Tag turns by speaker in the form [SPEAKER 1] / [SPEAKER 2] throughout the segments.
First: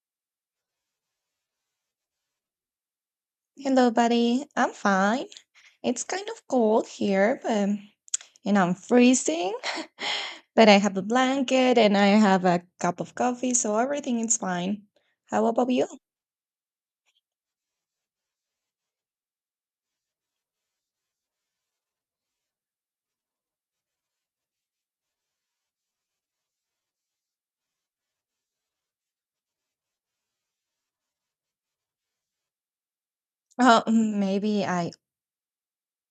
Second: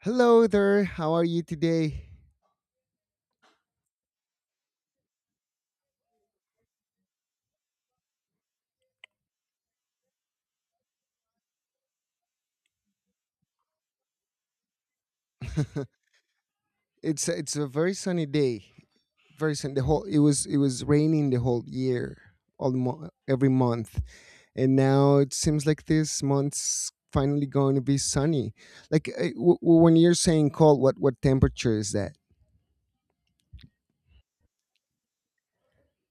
[SPEAKER 1] Hello there. How are you today?
[SPEAKER 2] Hello, buddy. I'm fine. It's kind of cold here, but and I'm freezing, but I have a blanket and I have a cup of coffee, so everything is fine. How about you?
[SPEAKER 1] It's a very sunny day. Very sunny. The whole it was raining the whole year, every month, and now it seems like this month's finally going to be sunny. Like when you're saying cold, what temperature is that?
[SPEAKER 2] Oh, maybe I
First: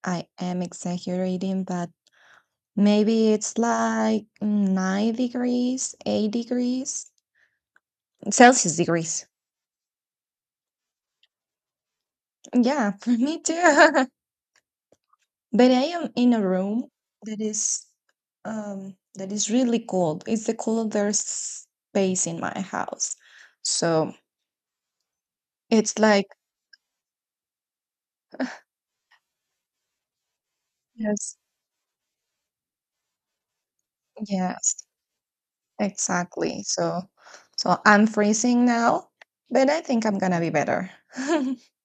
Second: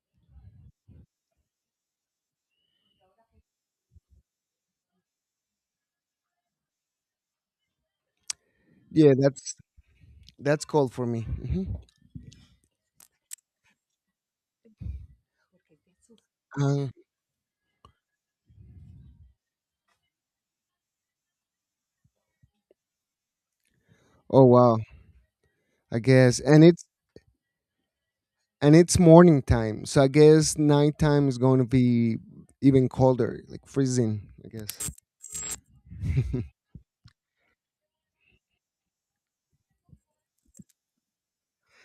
[SPEAKER 2] I am exaggerating, but maybe it's like 9 degrees, 8 degrees, Celsius
[SPEAKER 1] Yeah,
[SPEAKER 2] degrees.
[SPEAKER 1] that's cold for me.
[SPEAKER 2] Yeah, for me too. But I am in a
[SPEAKER 1] Uh,
[SPEAKER 2] room that is really cold. It's the coldest space in my house. So
[SPEAKER 1] oh wow,
[SPEAKER 2] it's
[SPEAKER 1] I
[SPEAKER 2] like
[SPEAKER 1] guess, and it's morning time, so I guess nighttime is
[SPEAKER 2] yes,
[SPEAKER 1] going to be even colder, like freezing. I
[SPEAKER 2] yes,
[SPEAKER 1] guess.
[SPEAKER 2] exactly. So I'm freezing now, but I think I'm gonna be better.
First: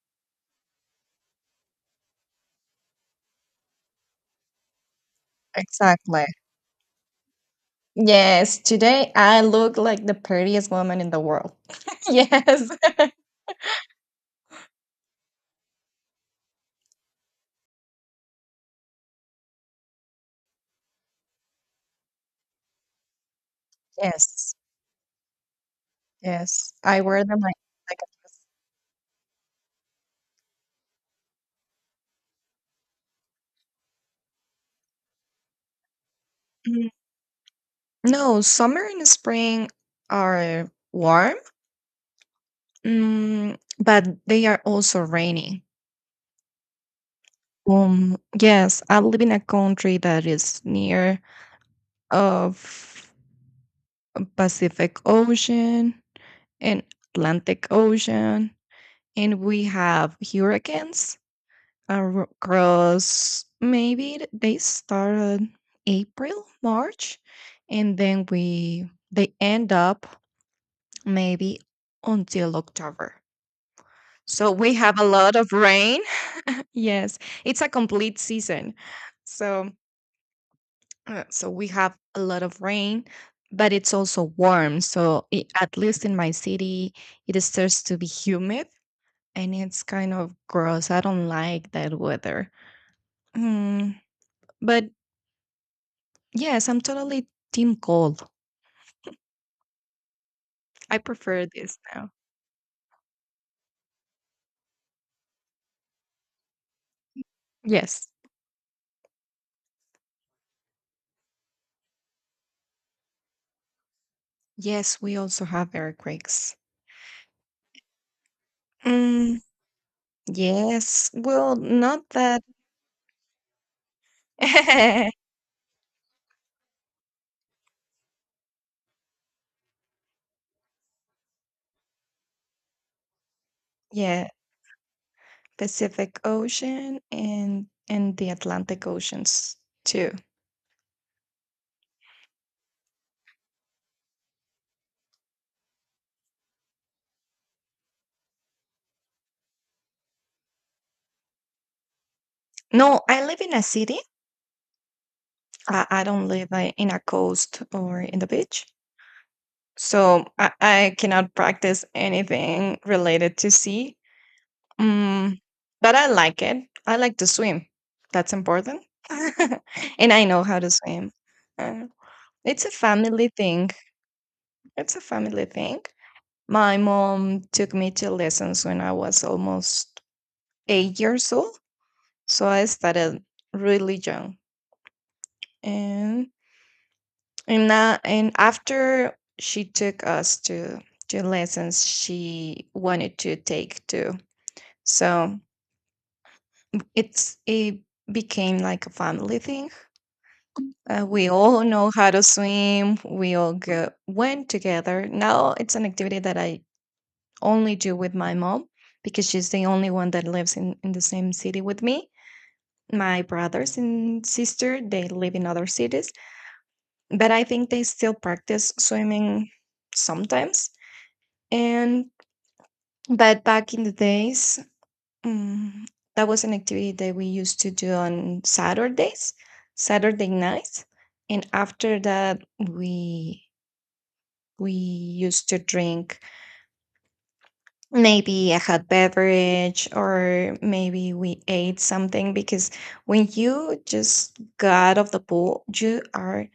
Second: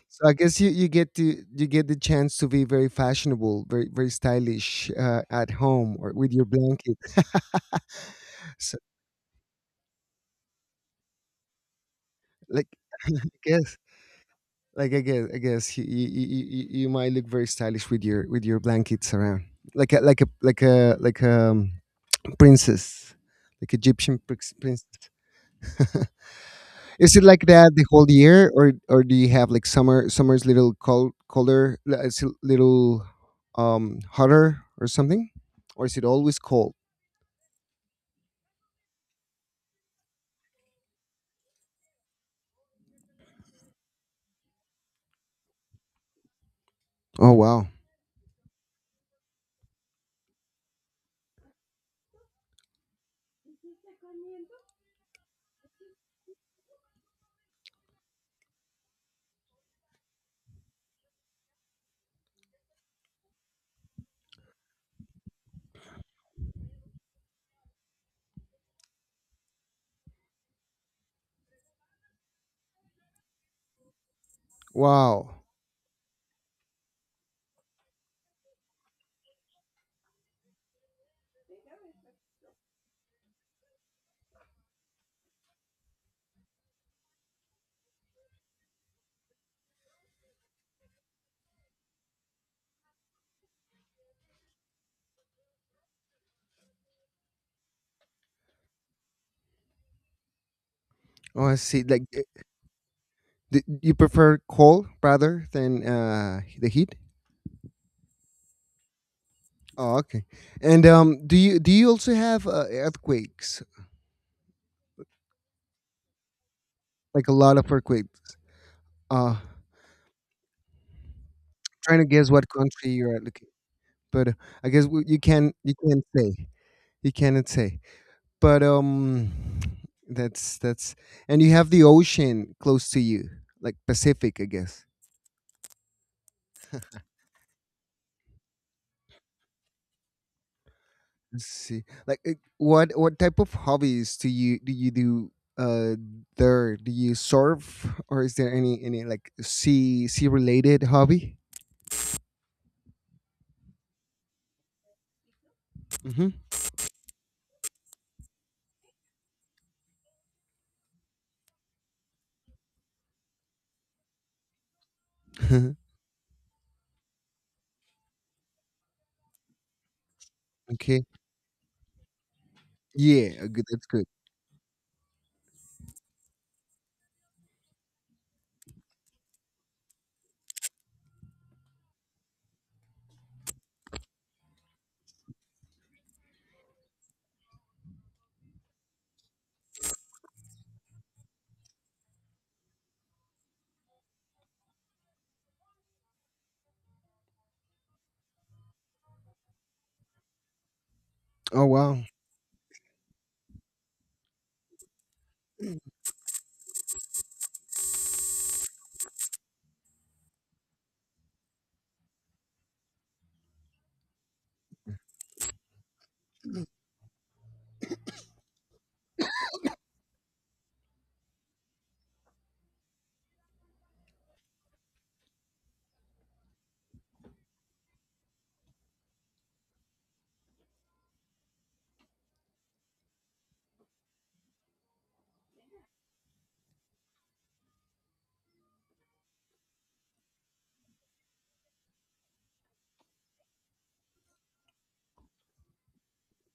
[SPEAKER 1] So I guess you get the chance to be very fashionable, very stylish at home or
[SPEAKER 2] Exactly.
[SPEAKER 1] with your blanket.
[SPEAKER 2] Yes,
[SPEAKER 1] So
[SPEAKER 2] today I look like the prettiest woman in the world.
[SPEAKER 1] like
[SPEAKER 2] Yes.
[SPEAKER 1] I guess I guess you might look very stylish with your blankets around, like a like a like a like a princess, like Egyptian
[SPEAKER 2] Yes.
[SPEAKER 1] princess.
[SPEAKER 2] Yes. I
[SPEAKER 1] Is it
[SPEAKER 2] wear them
[SPEAKER 1] like that the
[SPEAKER 2] like
[SPEAKER 1] whole year, or do you have like summer's little cold colder, it's a little hotter or something, or is it always cold?
[SPEAKER 2] a No, summer and spring are warm, but they are also rainy.
[SPEAKER 1] Oh wow,
[SPEAKER 2] Yes, I live in a country that is near of Pacific Ocean and Atlantic Ocean, and we have hurricanes across. Maybe they started April, March, and then we they end up maybe until October. So we have a lot
[SPEAKER 1] wow.
[SPEAKER 2] of rain. Yes, it's a complete season. So so we have a lot of rain, but it's also warm. So I at least in my city, it starts to be humid and it's kind of gross. I don't like that weather. Mm, but yes, I'm totally team cold. I
[SPEAKER 1] Oh,
[SPEAKER 2] prefer
[SPEAKER 1] I
[SPEAKER 2] this
[SPEAKER 1] see.
[SPEAKER 2] now.
[SPEAKER 1] You prefer cold rather than the heat.
[SPEAKER 2] Yes.
[SPEAKER 1] Oh, okay. And do you also have earthquakes?
[SPEAKER 2] Yes, we also have earthquakes.
[SPEAKER 1] Like a lot of earthquakes. Uh,
[SPEAKER 2] Mm, yes. Well,
[SPEAKER 1] Trying to
[SPEAKER 2] not
[SPEAKER 1] guess
[SPEAKER 2] that.
[SPEAKER 1] what country you're at. Looking, but I guess you can't say you cannot say. But that's and you have the ocean close to you, like
[SPEAKER 2] Yeah.
[SPEAKER 1] Pacific, I guess.
[SPEAKER 2] Pacific Ocean and the Atlantic Oceans too.
[SPEAKER 1] See. What type of hobbies do you do uh there? Do you surf or is there any like sea related hobby?
[SPEAKER 2] No, I live in a city. I
[SPEAKER 1] Mm-hmm.
[SPEAKER 2] don't live like, in a coast or in the beach, so I cannot practice anything related to sea. Mm, but I like it. I like to swim. That's important, and I know how to
[SPEAKER 1] Okay.
[SPEAKER 2] swim. Uh, it's a family
[SPEAKER 1] Yeah, good,
[SPEAKER 2] thing.
[SPEAKER 1] that's good.
[SPEAKER 2] It's a family thing. My mom took me to lessons when I was almost 8 years old. So I started really young, and and now and after she took us to lessons she wanted to take too. So it became like a family thing. We
[SPEAKER 1] Oh
[SPEAKER 2] all know
[SPEAKER 1] wow.
[SPEAKER 2] how to swim. We all went together. Now it's an activity that I only do with my mom because she's the only one that lives in the same city with me. My brothers and sister, they live in other cities. But I think they still practice swimming sometimes. And but back in the days, mm, that was an activity that we used to do on Saturdays, Saturday nights, and after that we used to drink maybe a hot beverage, or maybe we ate something, because when you just got out of the pool you are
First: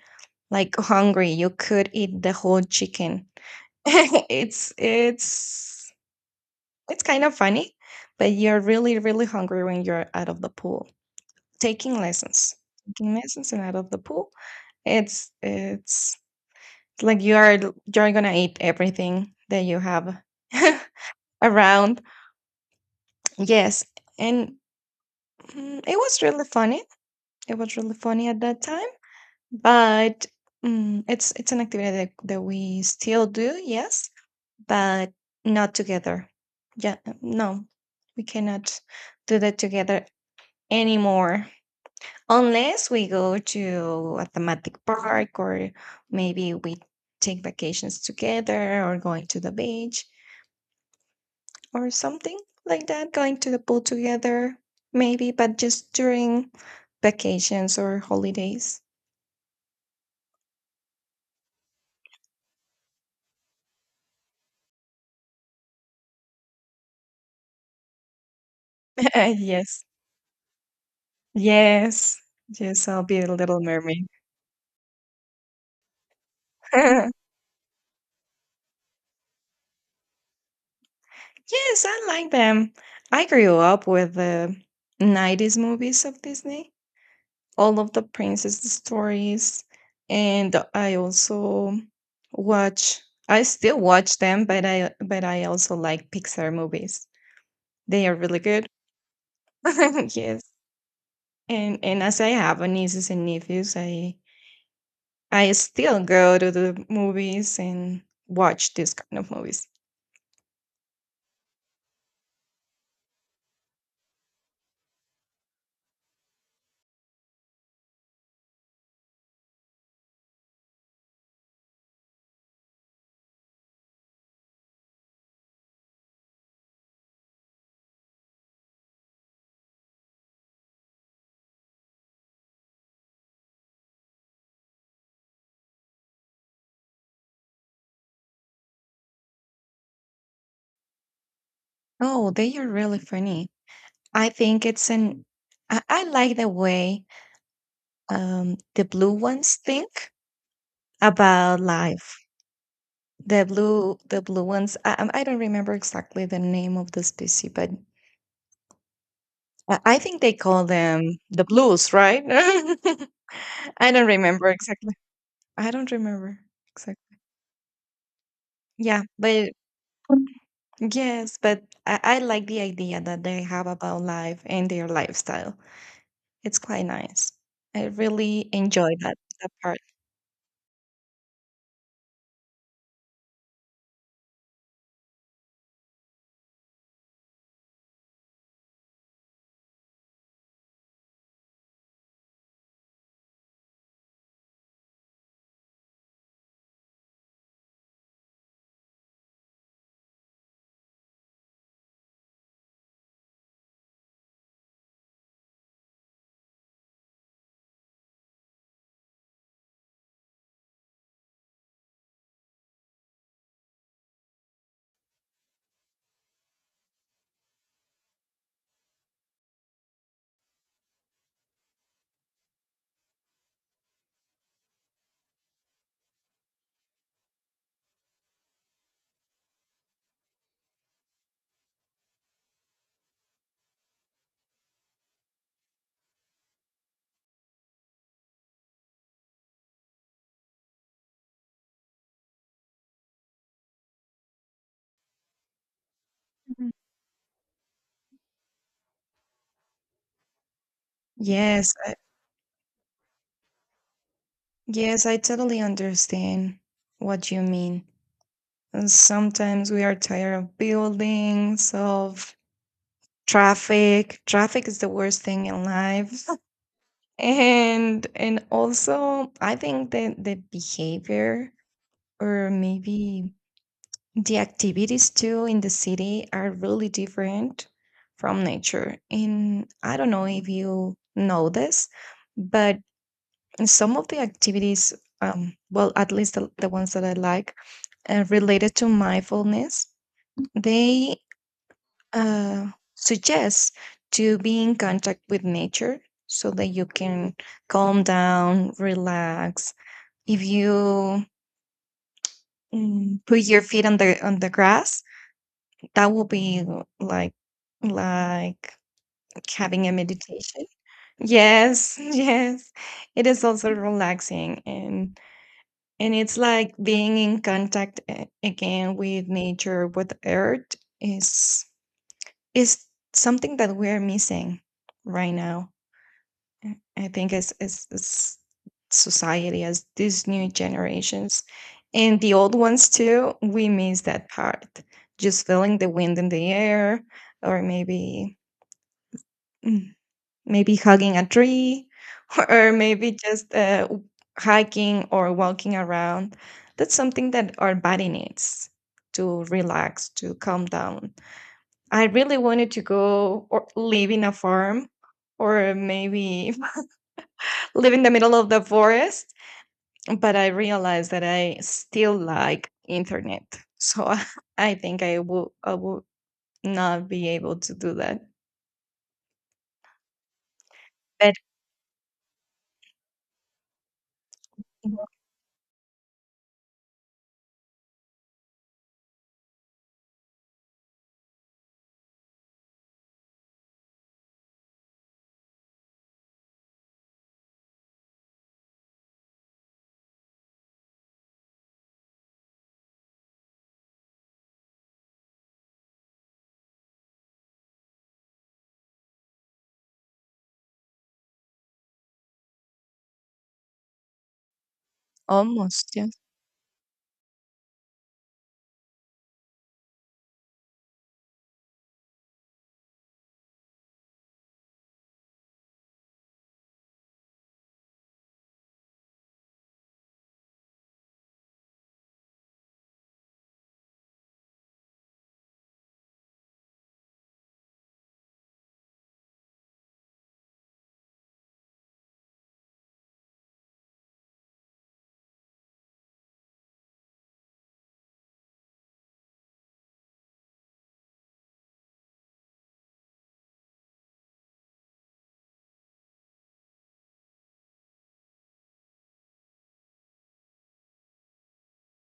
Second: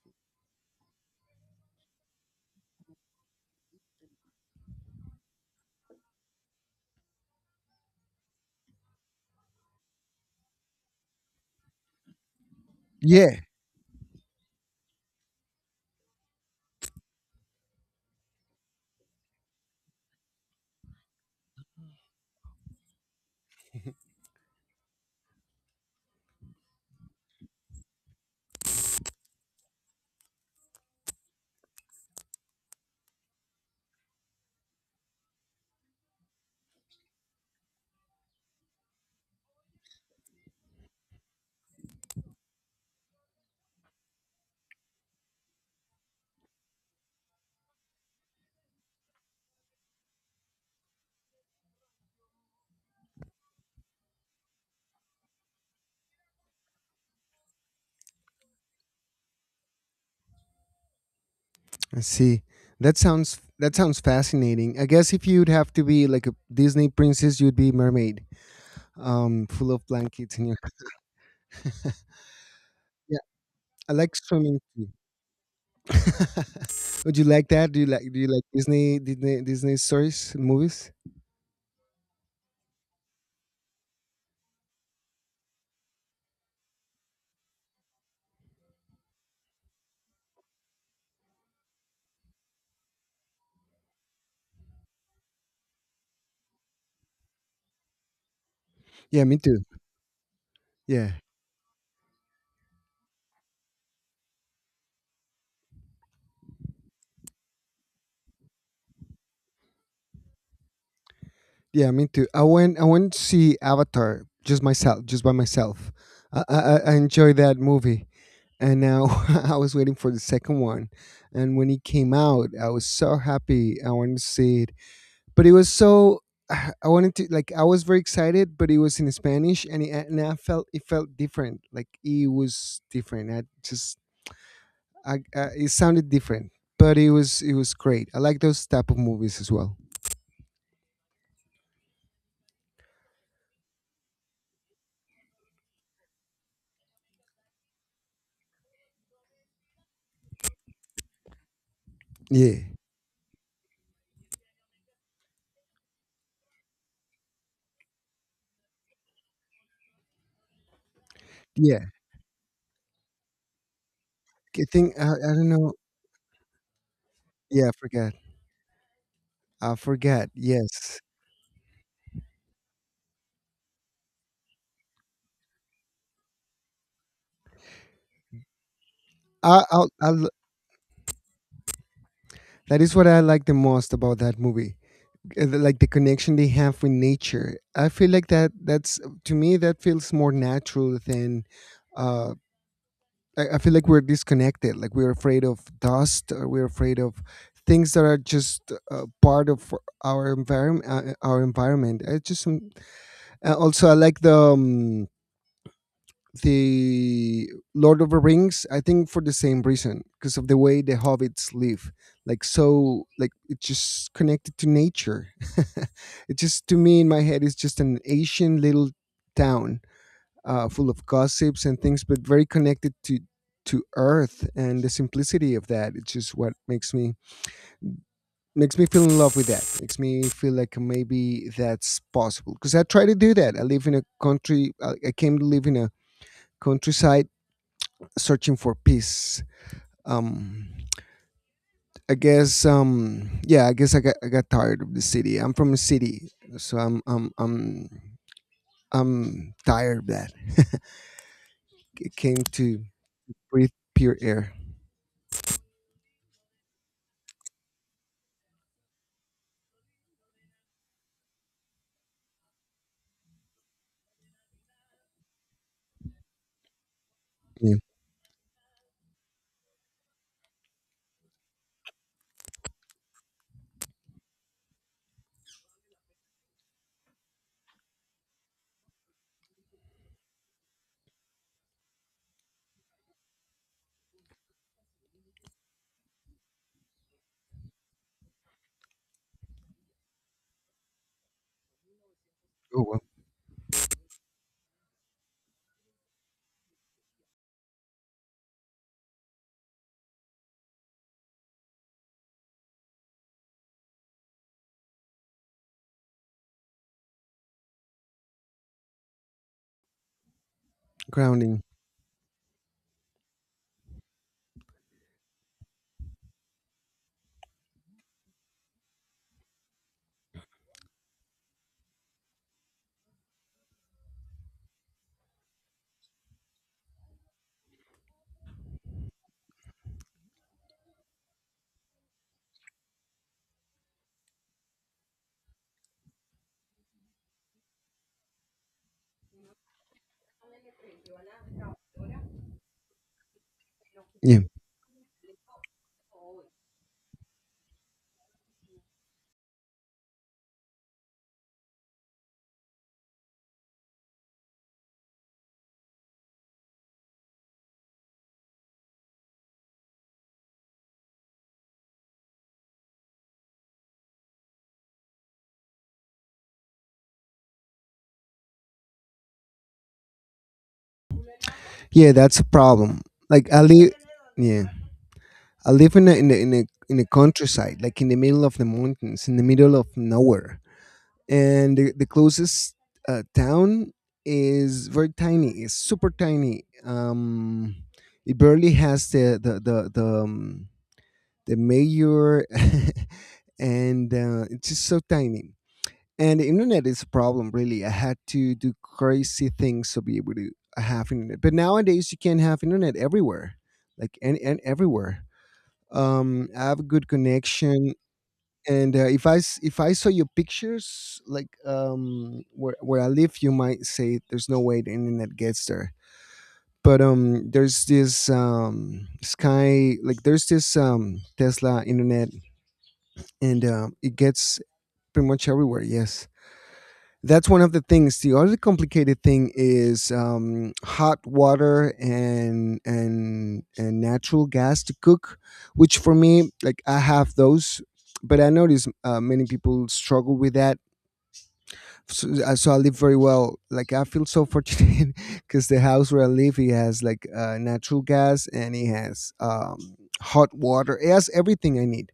[SPEAKER 2] like hungry, you could eat the whole chicken. it's it's it's kind of funny, but you're really really hungry when you're out of the pool. Taking lessons, taking
[SPEAKER 1] Yeah.
[SPEAKER 2] lessons, and out of the pool, it's like you are you're gonna eat everything that you have around. Yes, and it was really funny. It was really funny at that time, but it's an activity that we still do. Yes, but not together. Yeah, no, we cannot do that together anymore unless we go to a thematic park, or maybe we take vacations together, or going to the beach or something like that, going to the pool together, maybe, but just during vacations or holidays.
[SPEAKER 1] I see. That sounds fascinating. I guess if you'd have to be like a Disney princess, you'd be mermaid, full
[SPEAKER 2] yes,
[SPEAKER 1] of blankets in your.
[SPEAKER 2] yes, yes, I'll
[SPEAKER 1] Yeah,
[SPEAKER 2] be a little
[SPEAKER 1] I
[SPEAKER 2] mermaid.
[SPEAKER 1] like swimming too. Would you like that? Do you like Disney stories and movies?
[SPEAKER 2] Yes, I like them. I grew up with the 90s movies of Disney, all of the princess stories, and I also watch I still watch them, but I also like Pixar movies. They are really good.
[SPEAKER 1] Yeah, me too.
[SPEAKER 2] Yes.
[SPEAKER 1] Yeah,
[SPEAKER 2] And as I have a nieces and nephews, I still go to the movies and watch these kind of movies.
[SPEAKER 1] yeah, me too. I went to see Avatar just myself, just by myself. I I enjoyed that movie, and now I was waiting for the second one, and when it came out, I was so happy. I wanted to see it, but it was so. I wanted to like I was very excited, but it was in Spanish, and I felt it felt different. Like it was different. It sounded different, but it was great. I like those type of movies as well.
[SPEAKER 2] Oh, they are really funny. I think it's an I like the way the blue ones think about life.
[SPEAKER 1] Yeah,
[SPEAKER 2] The blue ones, I'm- I don't remember exactly the name of the species, but I think they call them the
[SPEAKER 1] yeah.
[SPEAKER 2] blues, right? I don't remember exactly.
[SPEAKER 1] I don't
[SPEAKER 2] I
[SPEAKER 1] know.
[SPEAKER 2] don't remember exactly.
[SPEAKER 1] Yeah, I forgot.
[SPEAKER 2] Yeah but
[SPEAKER 1] I forgot. Yes,
[SPEAKER 2] yes, but I like the idea that they have about life and their lifestyle. It's quite nice. I really enjoy that
[SPEAKER 1] I,
[SPEAKER 2] part.
[SPEAKER 1] I'll, I'll, that is what I like the most about that movie. Like the connection they have with nature. I feel like that. That's To me that feels more natural than uh, I feel like we're disconnected. Like we're afraid of dust. Or we're afraid of things that are just part of our environment. I just also I like the Lord of the Rings. I think for the same reason because of the way the hobbits live. It's just connected to nature. It just to me in my head is just an Asian little town full of gossips and things, but very connected to earth and the simplicity of that. It's just what makes me feel in love with that. Makes me feel like maybe that's possible because I try to do that. I live in a country. I came to live in a countryside, searching for peace. Um, I guess. Yeah, I guess I got tired of the city. I'm from a city,
[SPEAKER 2] Mhm.
[SPEAKER 1] so I'm tired of that.
[SPEAKER 2] Yes,
[SPEAKER 1] It came to breathe pure air.
[SPEAKER 2] yes, I totally understand what you mean. And sometimes we are tired of buildings, of traffic. Traffic is the worst thing in life.
[SPEAKER 1] Yeah.
[SPEAKER 2] And also I think that the behavior or maybe the activities too in the city are really different from nature. And I don't know if you know this, but some of the activities, well, at least the ones that I like, related to mindfulness, they uh,
[SPEAKER 1] Oh, wow.
[SPEAKER 2] suggest to be in contact with nature so that you can calm down, relax. If you put your feet on the grass, that will be like like having a meditation.
[SPEAKER 1] Grounding.
[SPEAKER 2] Yes, yes. It is also relaxing, and it's like being in contact again with nature, with earth, is is something that we're missing right now. I think as as society, as these new generations, and the old ones too, we miss that part. Just feeling the wind in the air, or maybe Mm, maybe hugging a tree, or maybe just
[SPEAKER 1] Yeah,
[SPEAKER 2] hiking or walking around. That's something that our body needs to relax, to calm down. I really wanted to go or live in a farm, or maybe live in the middle of the forest, but I realized that I still like internet. So I think I will not be able to do that. But
[SPEAKER 1] yeah that's a problem. like i live yeah
[SPEAKER 2] Mhm.
[SPEAKER 1] I live in a, in a, in a in the countryside, like in the middle of the mountains, in the middle of nowhere. And the closest town is very tiny. It's super tiny. It barely has the mayor. And it's just so tiny, and the internet is a problem, really. I had to do crazy things to be able to have internet. But nowadays you can have internet everywhere. Like and everywhere.
[SPEAKER 2] almost, yeah.
[SPEAKER 1] Um, I have a good connection. And if if I saw your pictures, like um, where I live, you might say there's no way the internet gets there. But um, there's this um, sky like there's this um, Tesla internet, and um, it gets pretty much everywhere. Yes, that's one of the things. The other complicated thing is hot water and natural gas to cook, which for me, like I have those, but I notice many people struggle with that. So, so I live very well. Like I feel so fortunate because the house where I live, it has like natural gas and it has hot water. It has everything I need,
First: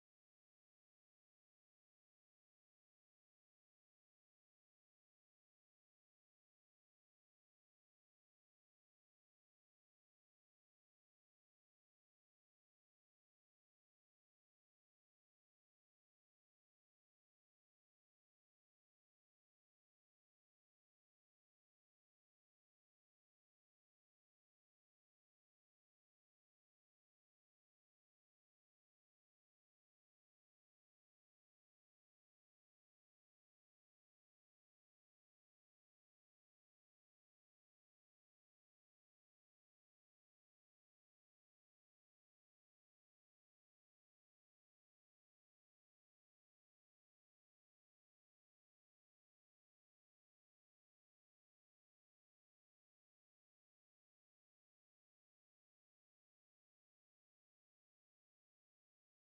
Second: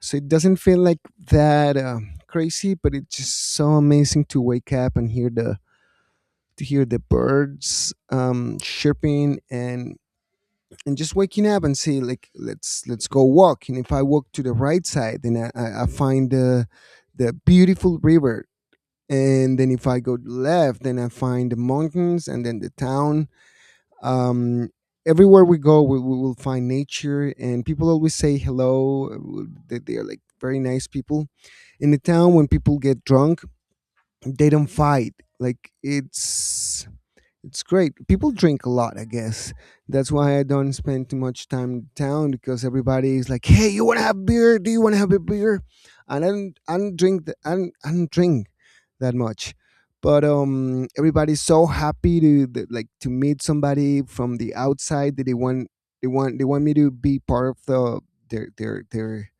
[SPEAKER 1] so it doesn't feel like that. Crazy, but it's just so amazing to wake up and hear the to hear the birds chirping and just waking up and say like, let's go walk. And if I walk to the right side, then I, I find the beautiful river, and then if I go left, then I find the mountains and then the town. Um, everywhere we go, we will find nature, and people always say hello. Uh, they are like very nice people. In the town, when people get drunk, they don't fight. like it's it's great. People drink a lot, I guess. That's why I don't spend too much time in town, because everybody is like, "Hey, you want to have beer? Do you want to have a beer?" And I don't drink. I don't drink that much. But everybody's so happy to th- like to meet somebody from the outside that they want me to be part of their their their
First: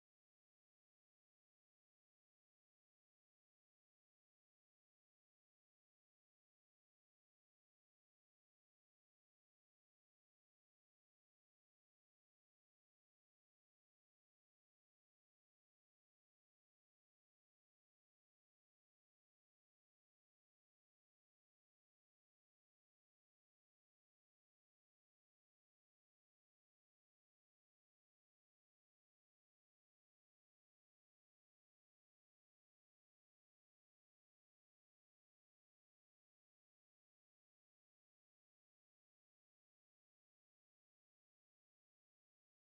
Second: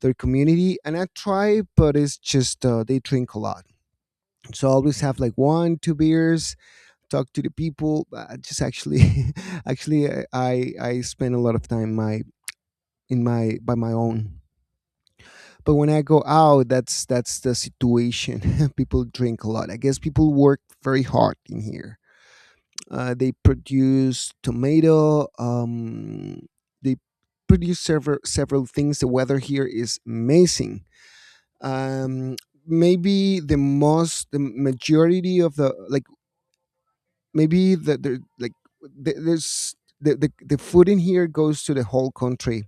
[SPEAKER 1] their community. And I try, but it's just they drink a lot, so I always have like one, two beers, talk to the people. I just actually, actually, I I spend a lot of time my in my by my own. But when I go out, that's the situation. People drink a lot. I guess people work very hard in here. They produce tomato. They produce several things. The weather here is amazing. Um, maybe the most the majority of the like maybe the like the, there's the food in here goes to the whole country,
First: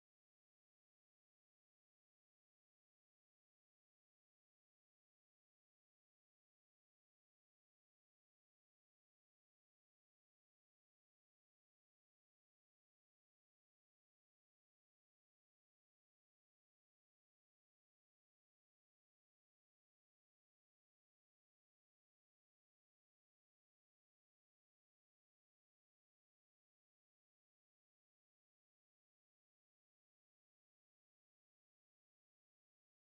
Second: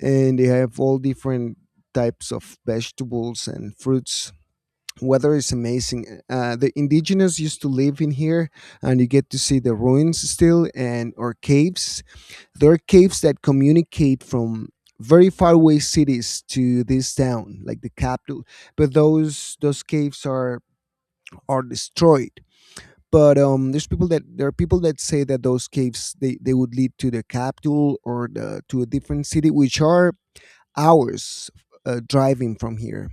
[SPEAKER 1] and they have all different types of vegetables and fruits. Weather is amazing. Uh, the indigenous used to live in here, and you get to see the ruins still and or caves. There are caves that communicate from very faraway cities to this town, like the capital. But those caves are destroyed. But there are people that say that those caves they would lead to the capital, or to a different city, which are hours driving from here.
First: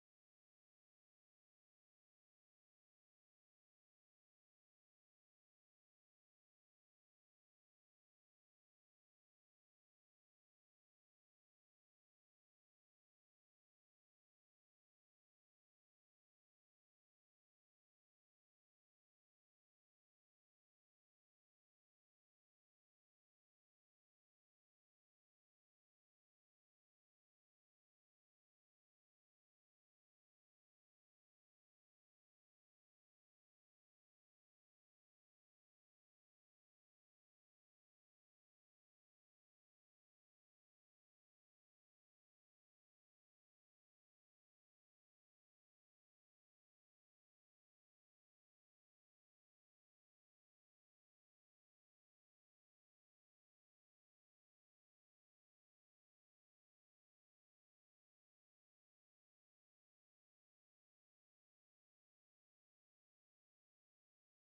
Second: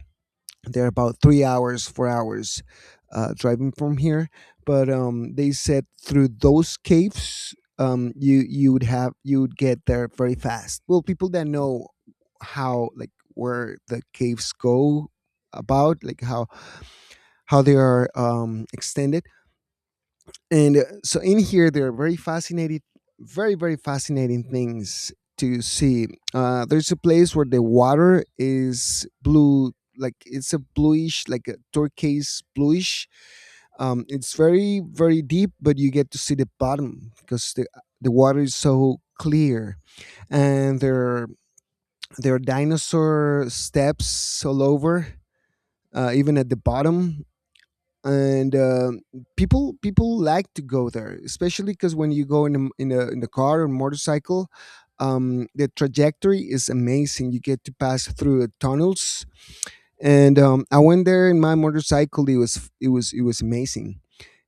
[SPEAKER 1] They're about 3 hours, 4 hours driving from here. But they said through those caves, you would have you would get there very fast. Well, people that know how, like where the caves go, about like how they are um, extended. And so in here there are very fascinating, very fascinating things to see. Uh, there's a place where the water is blue, like it's a bluish, like a turquoise bluish. Um, it's very deep, but you get to see the bottom because the water is so clear. And there are dinosaur steps all over, even at the bottom. And um, people like to go there, especially because when you go in a, in a in the car or motorcycle, the trajectory is amazing. You get to pass through tunnels, and I went there in my motorcycle. It was it was amazing.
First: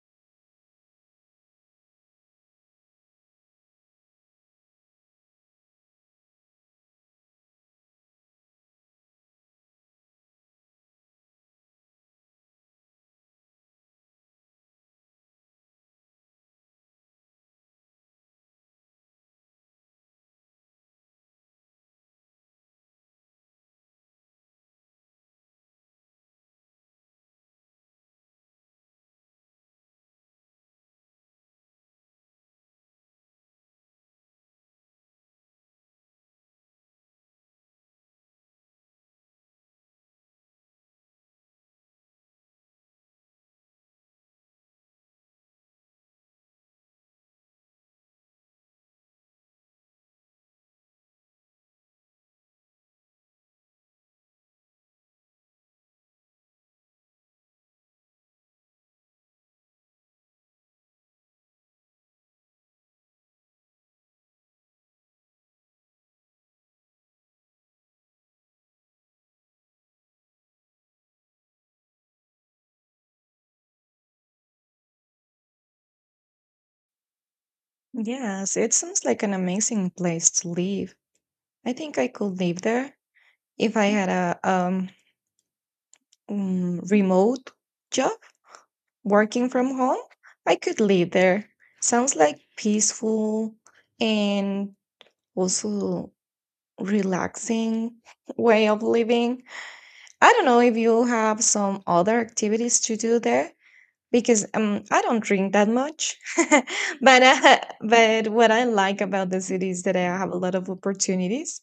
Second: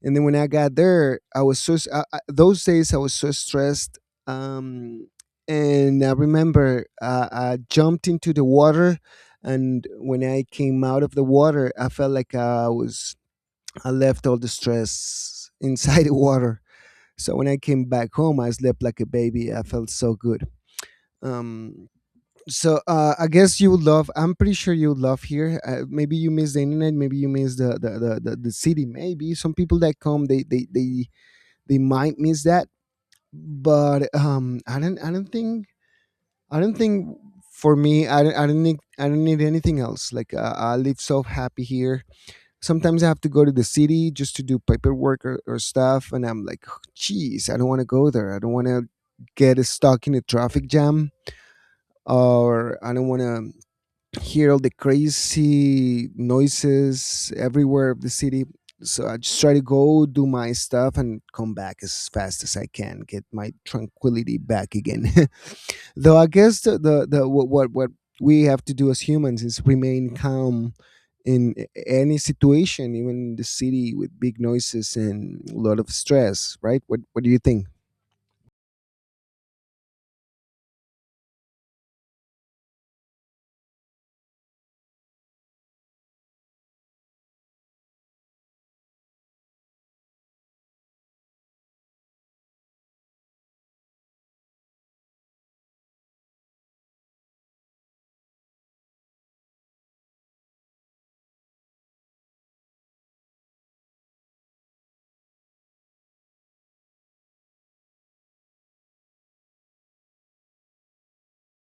[SPEAKER 1] And then when I got there, I was I- those days I was so stressed. Um, and I remember I jumped into the water, and when I came out of the water, I felt like I left all the stress inside the water. So when I came back home, I slept like a baby. I felt so good. Um, so I guess you would love. I'm pretty sure you would love here. Maybe you miss the internet. Maybe you miss the city. Maybe some people that come, they might miss that. But I don't think for me I don't need anything else. Like I live so happy here. Sometimes I have to go to the city just to do paperwork or stuff, and I'm like, "Oh, geez, I don't want to go there. I don't want to get stuck in a traffic jam, or I don't want to hear all the crazy noises everywhere of the city." So I just try to go do my stuff and come back as fast as I can, get my tranquility back again. Though I guess the what we have to do as humans is remain calm in any situation, even in the city with big noises and a lot of stress. Right? What do you think?
[SPEAKER 2] Yes, it sounds like an amazing place to live. I think I could live there if I had a remote job, working from home. I could live there. Sounds like peaceful and also relaxing way of living. I don't know if you have some other activities to do there because I don't drink that much. but but what I like about the city is that I have a lot of opportunities.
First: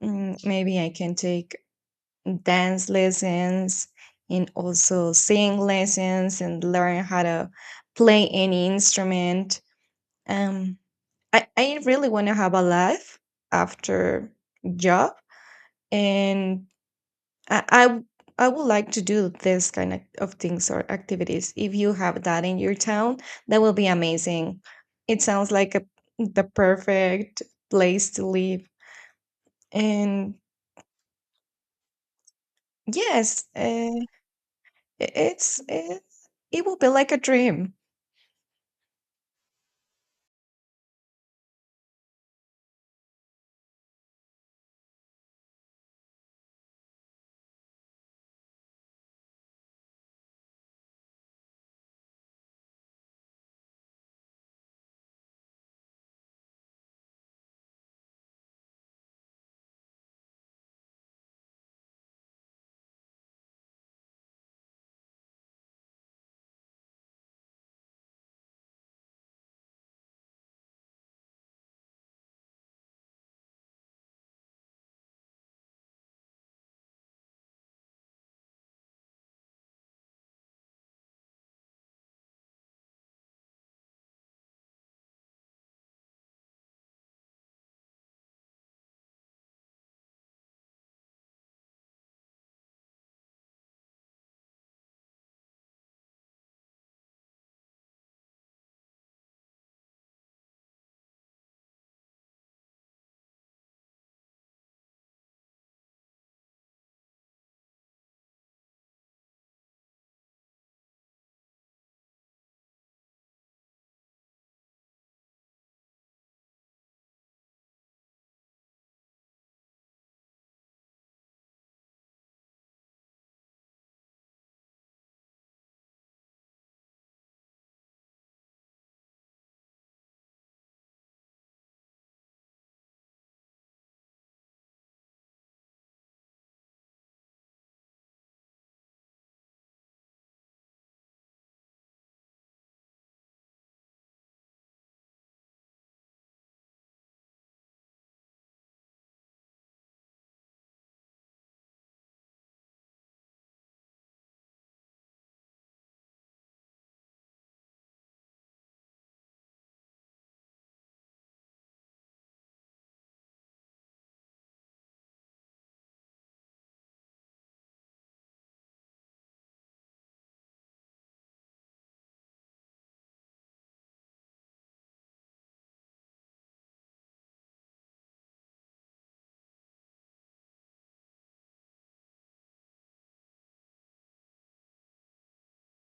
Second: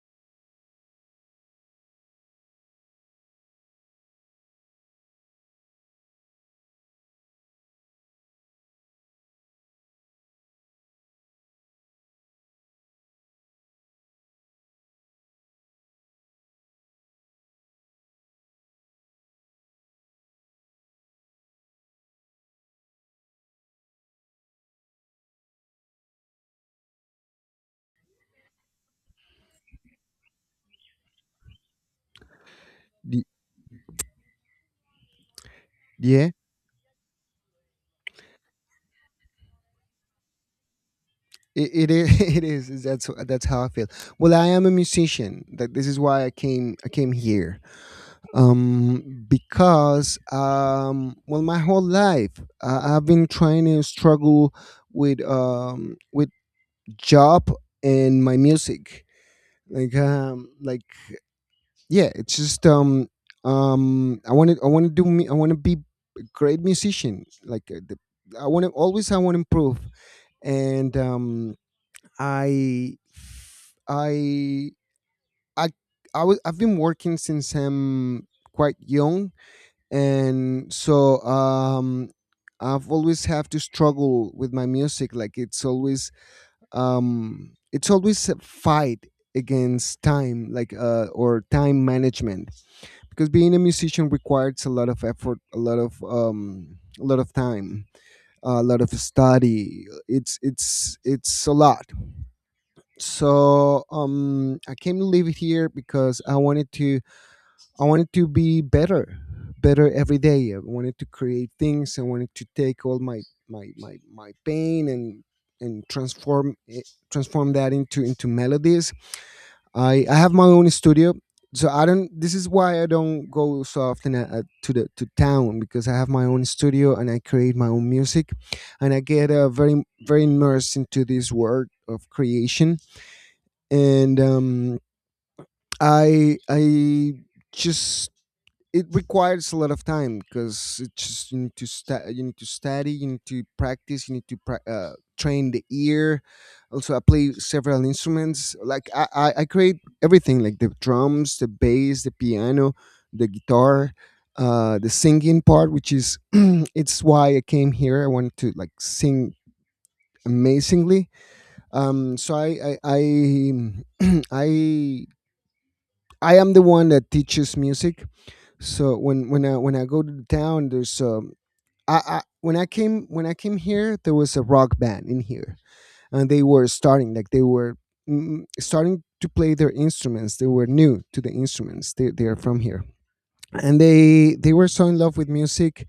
[SPEAKER 2] Maybe I can take dance lessons, and also sing lessons, and learn how to play any instrument. Um, I really want to have a life after job, and I, I w- I would like to do this kind of things or activities. If you have that in your town, that will be amazing. It sounds like a, the perfect place to live. And
[SPEAKER 1] Y-
[SPEAKER 2] yes. I it's it
[SPEAKER 1] Yeah.
[SPEAKER 2] it will be like a dream.
[SPEAKER 1] It is. It is. That's how I feel. Well, I am a musician. That This is why I came. I came here because well my whole life I've been trying to struggle with job and my music like yeah it's just I want to I want to be a great musician like I want to always I want to improve, and i i i I've been working since I'm quite young. And so I've always have to struggle with my music, like it's always a fight against time, like or time management, because being a musician requires a lot of effort, a lot of time, a lot of study. It's a lot. So I came to live here because I wanted to be better, better every day. I wanted to create things. I wanted to take all my pain and transform it, transform that into melodies. I have my own studio, so I don't. This is why I don't go so often to the to town, because I have my own studio and I create my own music, and I get very very immersed into this world of creation. And I just it requires a lot of time because it just you need to you need to study, you need to practice, you need to train the ear. Also, I play several instruments. Like I create everything, like the drums, the bass, the piano, the guitar, the singing part, which is it's why I came here. I wanted to like sing amazingly. Um, so I I I, I I am the one that teaches music. So when I go to the town, there's I when I came here, there was a rock band in here, and they were starting like they were starting to play their instruments. They were new to the instruments. They are from here, and they were so in love with music,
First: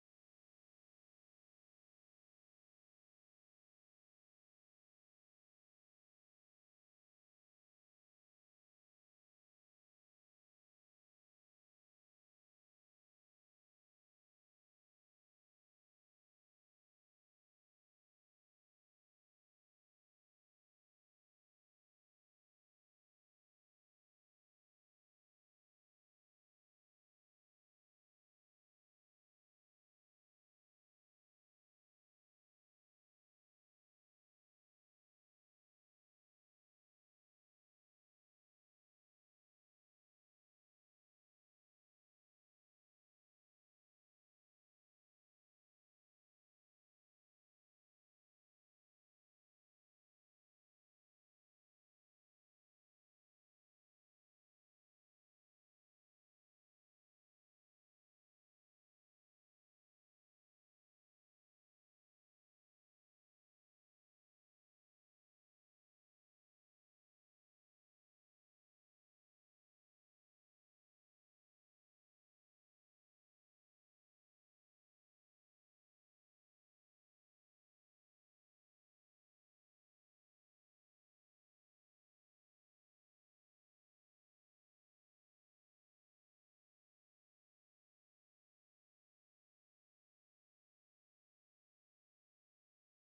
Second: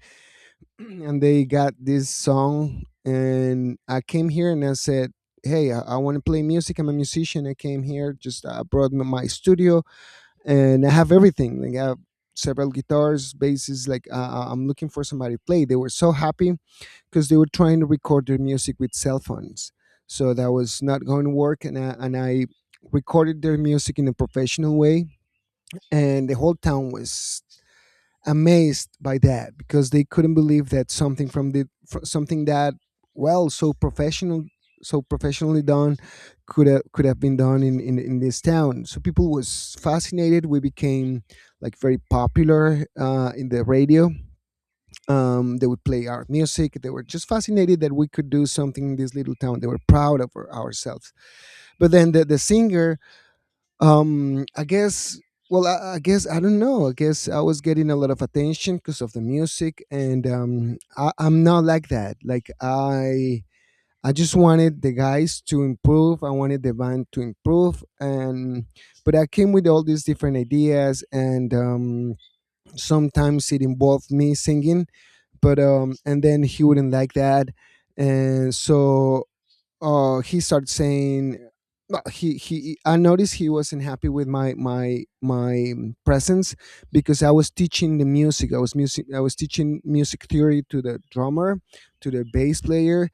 [SPEAKER 1] and they got this song. And I came here and I said, "Hey, I want to play music. I'm a musician. I came here. Just I brought my my studio and I have everything. Like I have several guitars, basses. Like I'm looking for somebody to play." They were so happy because they were trying to record their music with cell phones, so that was not going to work. And I recorded their music in a professional way, and the whole town was amazed by that, because they couldn't believe that something from something that well so professional, so professionally done, could have been done in, in this town. So people was fascinated. We became like very popular in the radio. They would play our music. They were just fascinated that we could do something in this little town. They were proud of ourselves. But then the singer, I guess well, I guess I don't know, I guess I was getting a lot of attention because of the music. And I'm not like that. Like I just wanted the guys to improve. I wanted the band to improve. And but I came with all these different ideas. And sometimes it involved me singing, but and then he wouldn't like that. And so he started saying no, he I noticed he wasn't happy with my presence, because I was teaching the music. I was teaching music theory to the drummer, to the bass player,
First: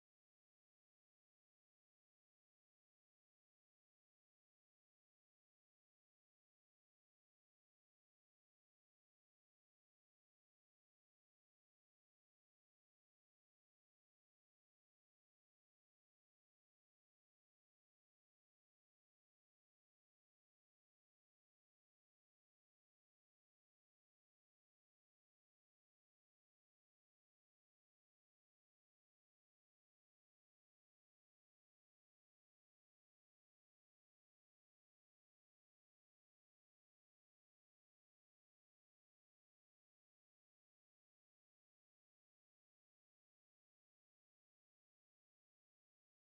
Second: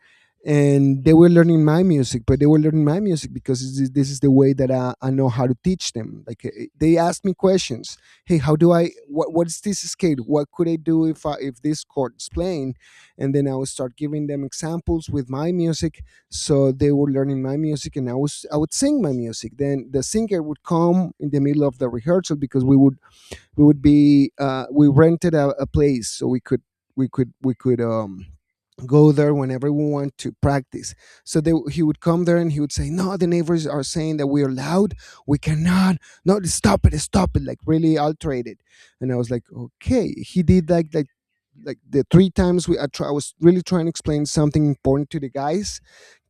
[SPEAKER 1] and they were learning my music. But they were learning my music because this is the way that I know how to teach them. Like they asked me questions, "Hey how do I what's this scale, what could I do if I if this chord is playing?" And then I would start giving them examples with my music. So they were learning my music. And I would sing my music. Then the singer would come in the middle of the rehearsal because we would be we rented a place so we could we could we could um go there whenever we want to practice. So he would come there and he would say, "No, the neighbors are saying that we are loud. We cannot, no, stop it, stop it," like really altered it. And I was like okay. He did like the three times we I was really trying to explain something important to the guys,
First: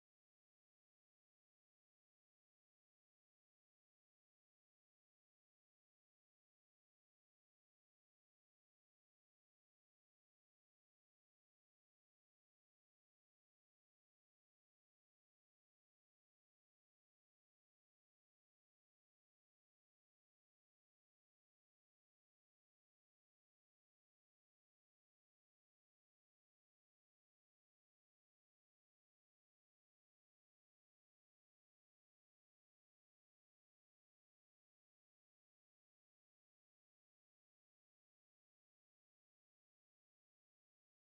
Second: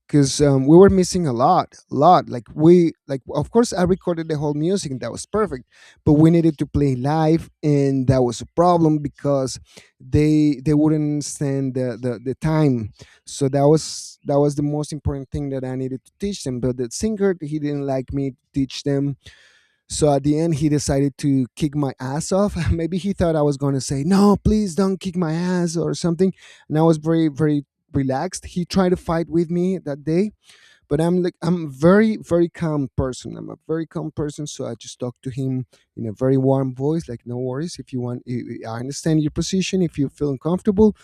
[SPEAKER 1] because we were missing a lot. Like we like of course I recorded the whole music and that was perfect, but we needed to play live and that was a problem, because they wouldn't stand the time. So that was the most important thing that I needed to teach them, but the singer he didn't like me to teach them. So at the end he decided to kick my ass off. Maybe he thought I was going to say, "No, please don't kick my ass," or something. And I was very very relaxed. He tried to fight with me that day, but I'm like I'm very very calm person. I'm a very calm person. So I just talk to him in a very warm voice, like, "No worries, if you want, I understand your position. If you feel uncomfortable,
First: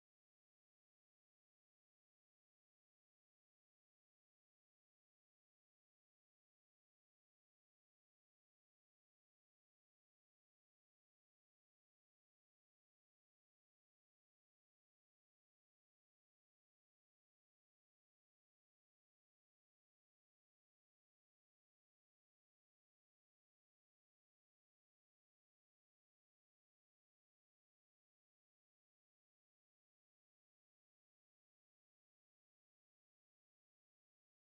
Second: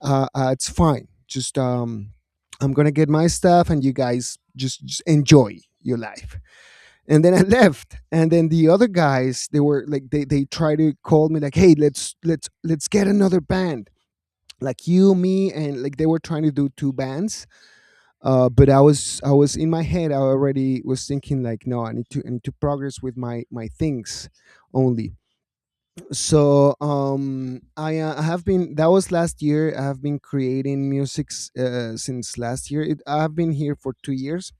[SPEAKER 1] it's fine. Just I'm gonna get my stuff and you guys just enjoy your life." And then I left. And then the other guys, they were like they try to call me like, "Hey, let's get another band, like you, me," and like they were trying to do two bands. But I was in my head. I already was thinking like, "No, I need to progress with my things only." So I have been, that was last year. I have been creating music since last year. I have been here for 2 years,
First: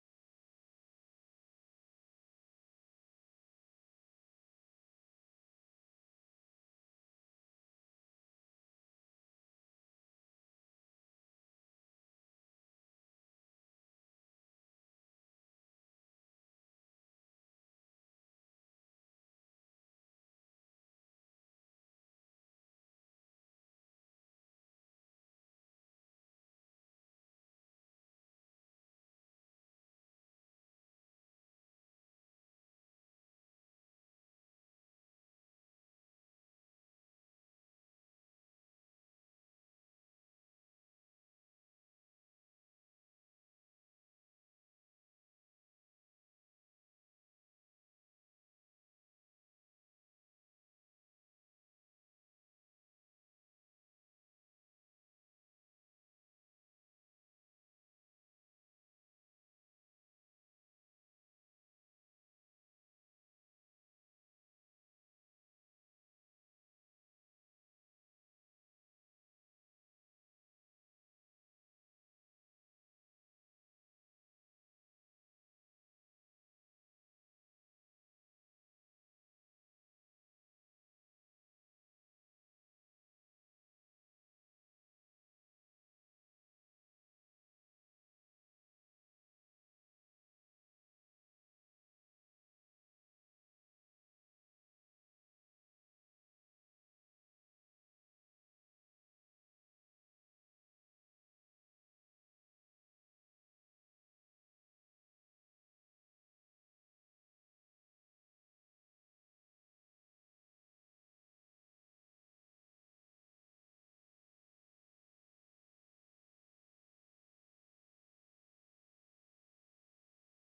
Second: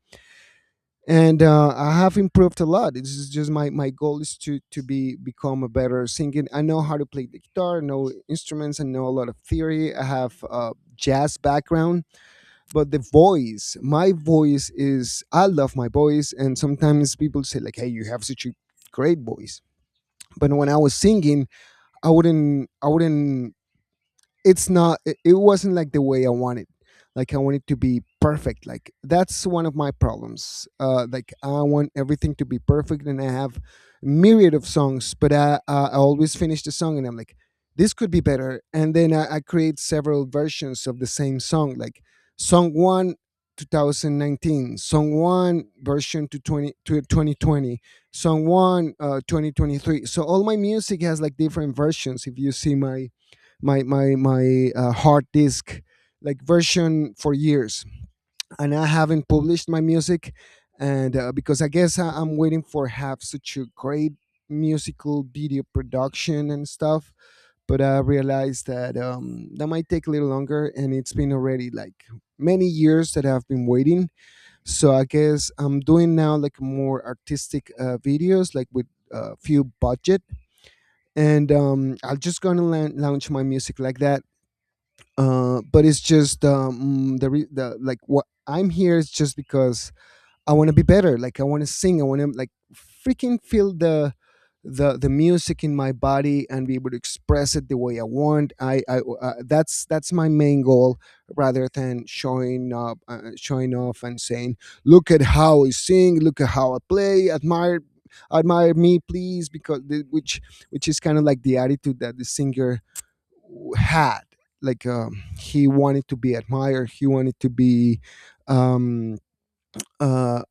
[SPEAKER 1] and I have improved a lot. This is just my goal, is to be become a better singer. I know how to play the guitar, know instruments, and know a lot of theory. I have a jazz background, but the voice, my voice is, I love my voice, and sometimes people say like, "Hey, you have such a great voice." But when I was singing, I wouldn't, it's not, it wasn't like the way I wanted. Like I want it to be perfect. Like that's one of my problems. Like I want everything to be perfect, and I have myriad of songs, but I always finish the song and I'm like this could be better. And then I create several versions of the same song. Like song one 2019, song one version to 20 to 2020, song one 2023. So all my music has like different versions. If you see my hard disk, like version for years. And I haven't published my music. And because I guess I'm waiting for have such a great musical video production and stuff. But I realized that that might take a little longer, and it's been already like many years that I've been waiting. So I guess I'm doing now like more artistic videos, like with a few budget. And I'm just gonna launch my music like that. But it's just the, like what I'm here is just because I want to be better. Like I want to sing. I want to like freaking feel the music in my body and be able to express it the way I want. I that's my main goal, rather than showing up, showing off and saying, "Look at how I sing. Look at how I play. Admire, admire me please." Because which is kind of like the attitude that the singer had. Like he wanted to be admired, he wanted to be um, uh,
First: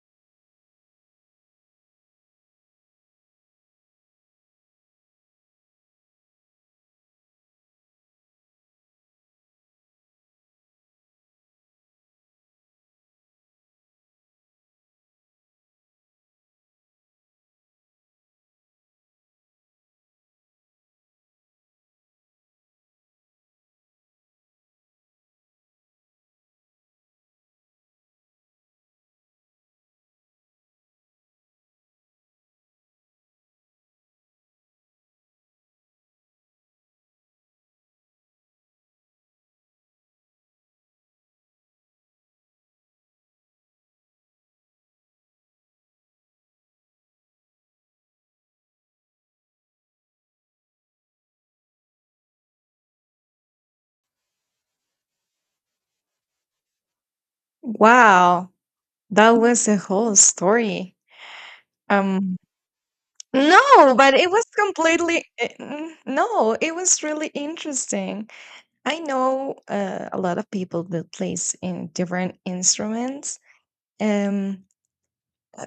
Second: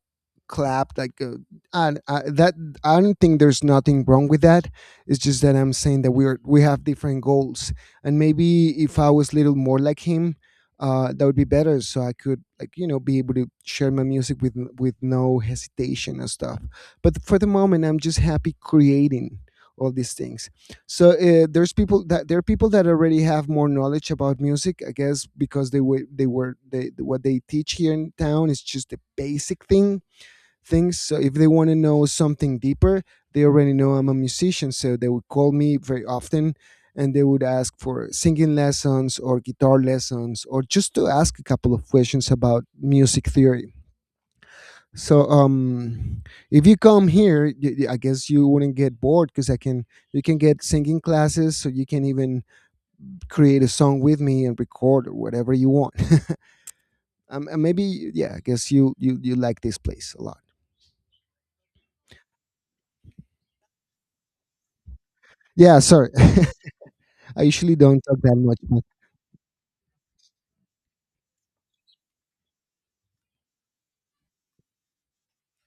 [SPEAKER 1] clapped like and that, I don't think there's nothing wrong with that. It's just that I'm saying that we have different goals. And maybe if I was a little more like him, that would be better, so I could like you know be able to share my music with no hesitation and stuff. But for the moment I'm just happy creating all these things. So there are people that already have more knowledge about music, I guess because they were they were they what they teach here in town is just the basic thing things. So if they want to know something deeper, they already know I'm a musician, so they would call me very often, and they would ask for singing lessons or guitar lessons or just to ask a couple of questions about music theory. So if you come here, I guess you wouldn't get bored, because I can you can get singing classes, so you can even create a song with me and record, or whatever you want. And maybe yeah, I
[SPEAKER 2] Wow,
[SPEAKER 1] guess
[SPEAKER 2] that
[SPEAKER 1] you like
[SPEAKER 2] was a
[SPEAKER 1] this place
[SPEAKER 2] whole
[SPEAKER 1] a lot.
[SPEAKER 2] story. Um, no, but it was completely
[SPEAKER 1] Yeah, sorry.
[SPEAKER 2] no, it was really
[SPEAKER 1] I usually don't talk
[SPEAKER 2] interesting.
[SPEAKER 1] that much, but
[SPEAKER 2] I know a lot of people that plays in different instruments, um,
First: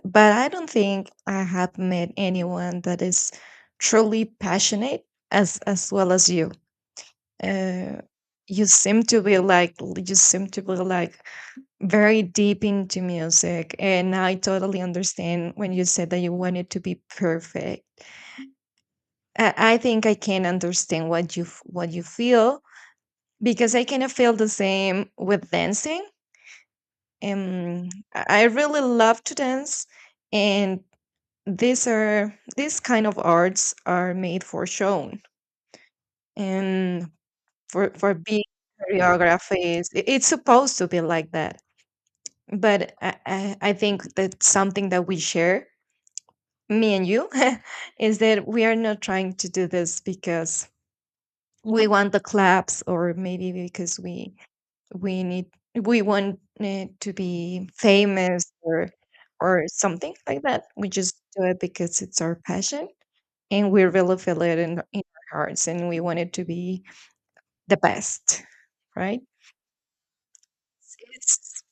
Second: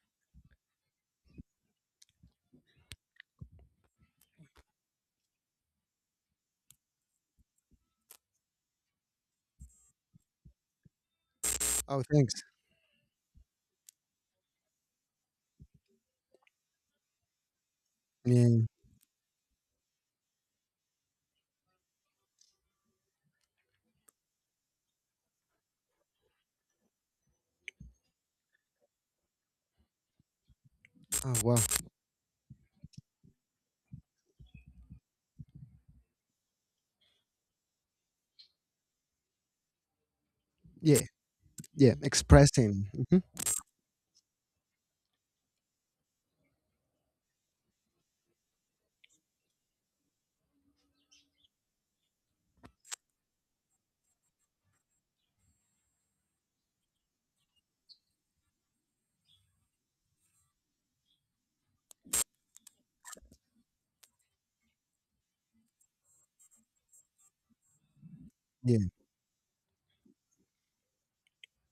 [SPEAKER 2] but I don't think I have met anyone that is truly passionate as well as you. Uh, you seem to be like you seem to be like
[SPEAKER 1] oh,
[SPEAKER 2] very
[SPEAKER 1] thanks.
[SPEAKER 2] deep into music, and I totally understand when you said that you want it to be perfect.
[SPEAKER 1] Yeah.
[SPEAKER 2] I think I can understand what you what you feel because I kind of feel the same with dancing. um I really love to dance, and
[SPEAKER 1] Oh, wow.
[SPEAKER 2] these are these kind of arts are made for shown, and for big choreographies. It- it's supposed to
[SPEAKER 1] Yeah.
[SPEAKER 2] be like that,
[SPEAKER 1] Yeah. Expressing.
[SPEAKER 2] but
[SPEAKER 1] Hmm.
[SPEAKER 2] I think that's something that we share, me and you, is that we are not trying to do this because we want the claps, or maybe because we need we want it to be famous, or something like that. We just do it because it's our passion, and we really feel it in our hearts, and we want it to be the best,
[SPEAKER 1] Yeah.
[SPEAKER 2] right? it's,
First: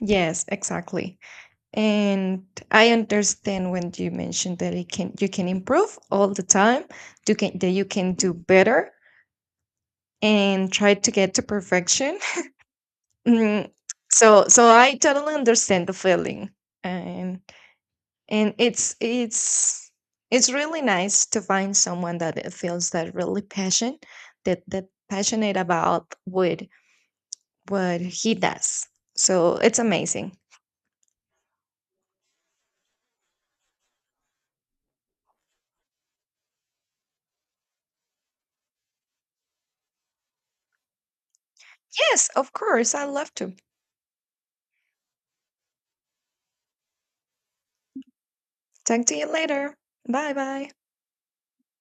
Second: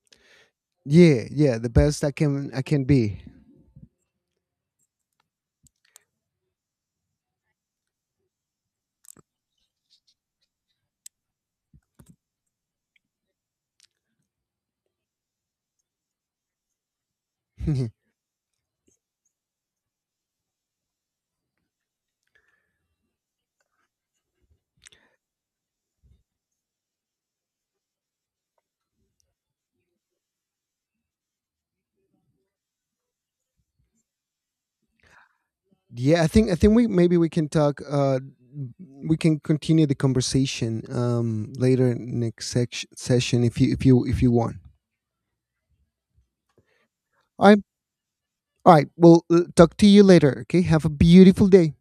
[SPEAKER 2] yes, exactly.
[SPEAKER 1] Yeah. Yeah. The best
[SPEAKER 2] And
[SPEAKER 1] I can
[SPEAKER 2] I
[SPEAKER 1] be.
[SPEAKER 2] understand when you mentioned that it can you can improve all the time, you can that you can do better and try to get to perfection. Mm, so I totally understand the feeling. And and it's it's it's really nice to find someone that it feels that really passion that that passionate about what he does. So it's amazing.
[SPEAKER 1] Yeah. I think we maybe we can talk. We can continue the conversation later
[SPEAKER 2] Yes,
[SPEAKER 1] next
[SPEAKER 2] of course. I love
[SPEAKER 1] session,
[SPEAKER 2] to.
[SPEAKER 1] if you if you if you want. All right. All right.
[SPEAKER 2] Talk to
[SPEAKER 1] We'll
[SPEAKER 2] you
[SPEAKER 1] talk
[SPEAKER 2] later.
[SPEAKER 1] to you
[SPEAKER 2] Bye
[SPEAKER 1] later. Okay.
[SPEAKER 2] bye.
[SPEAKER 1] Have a beautiful day.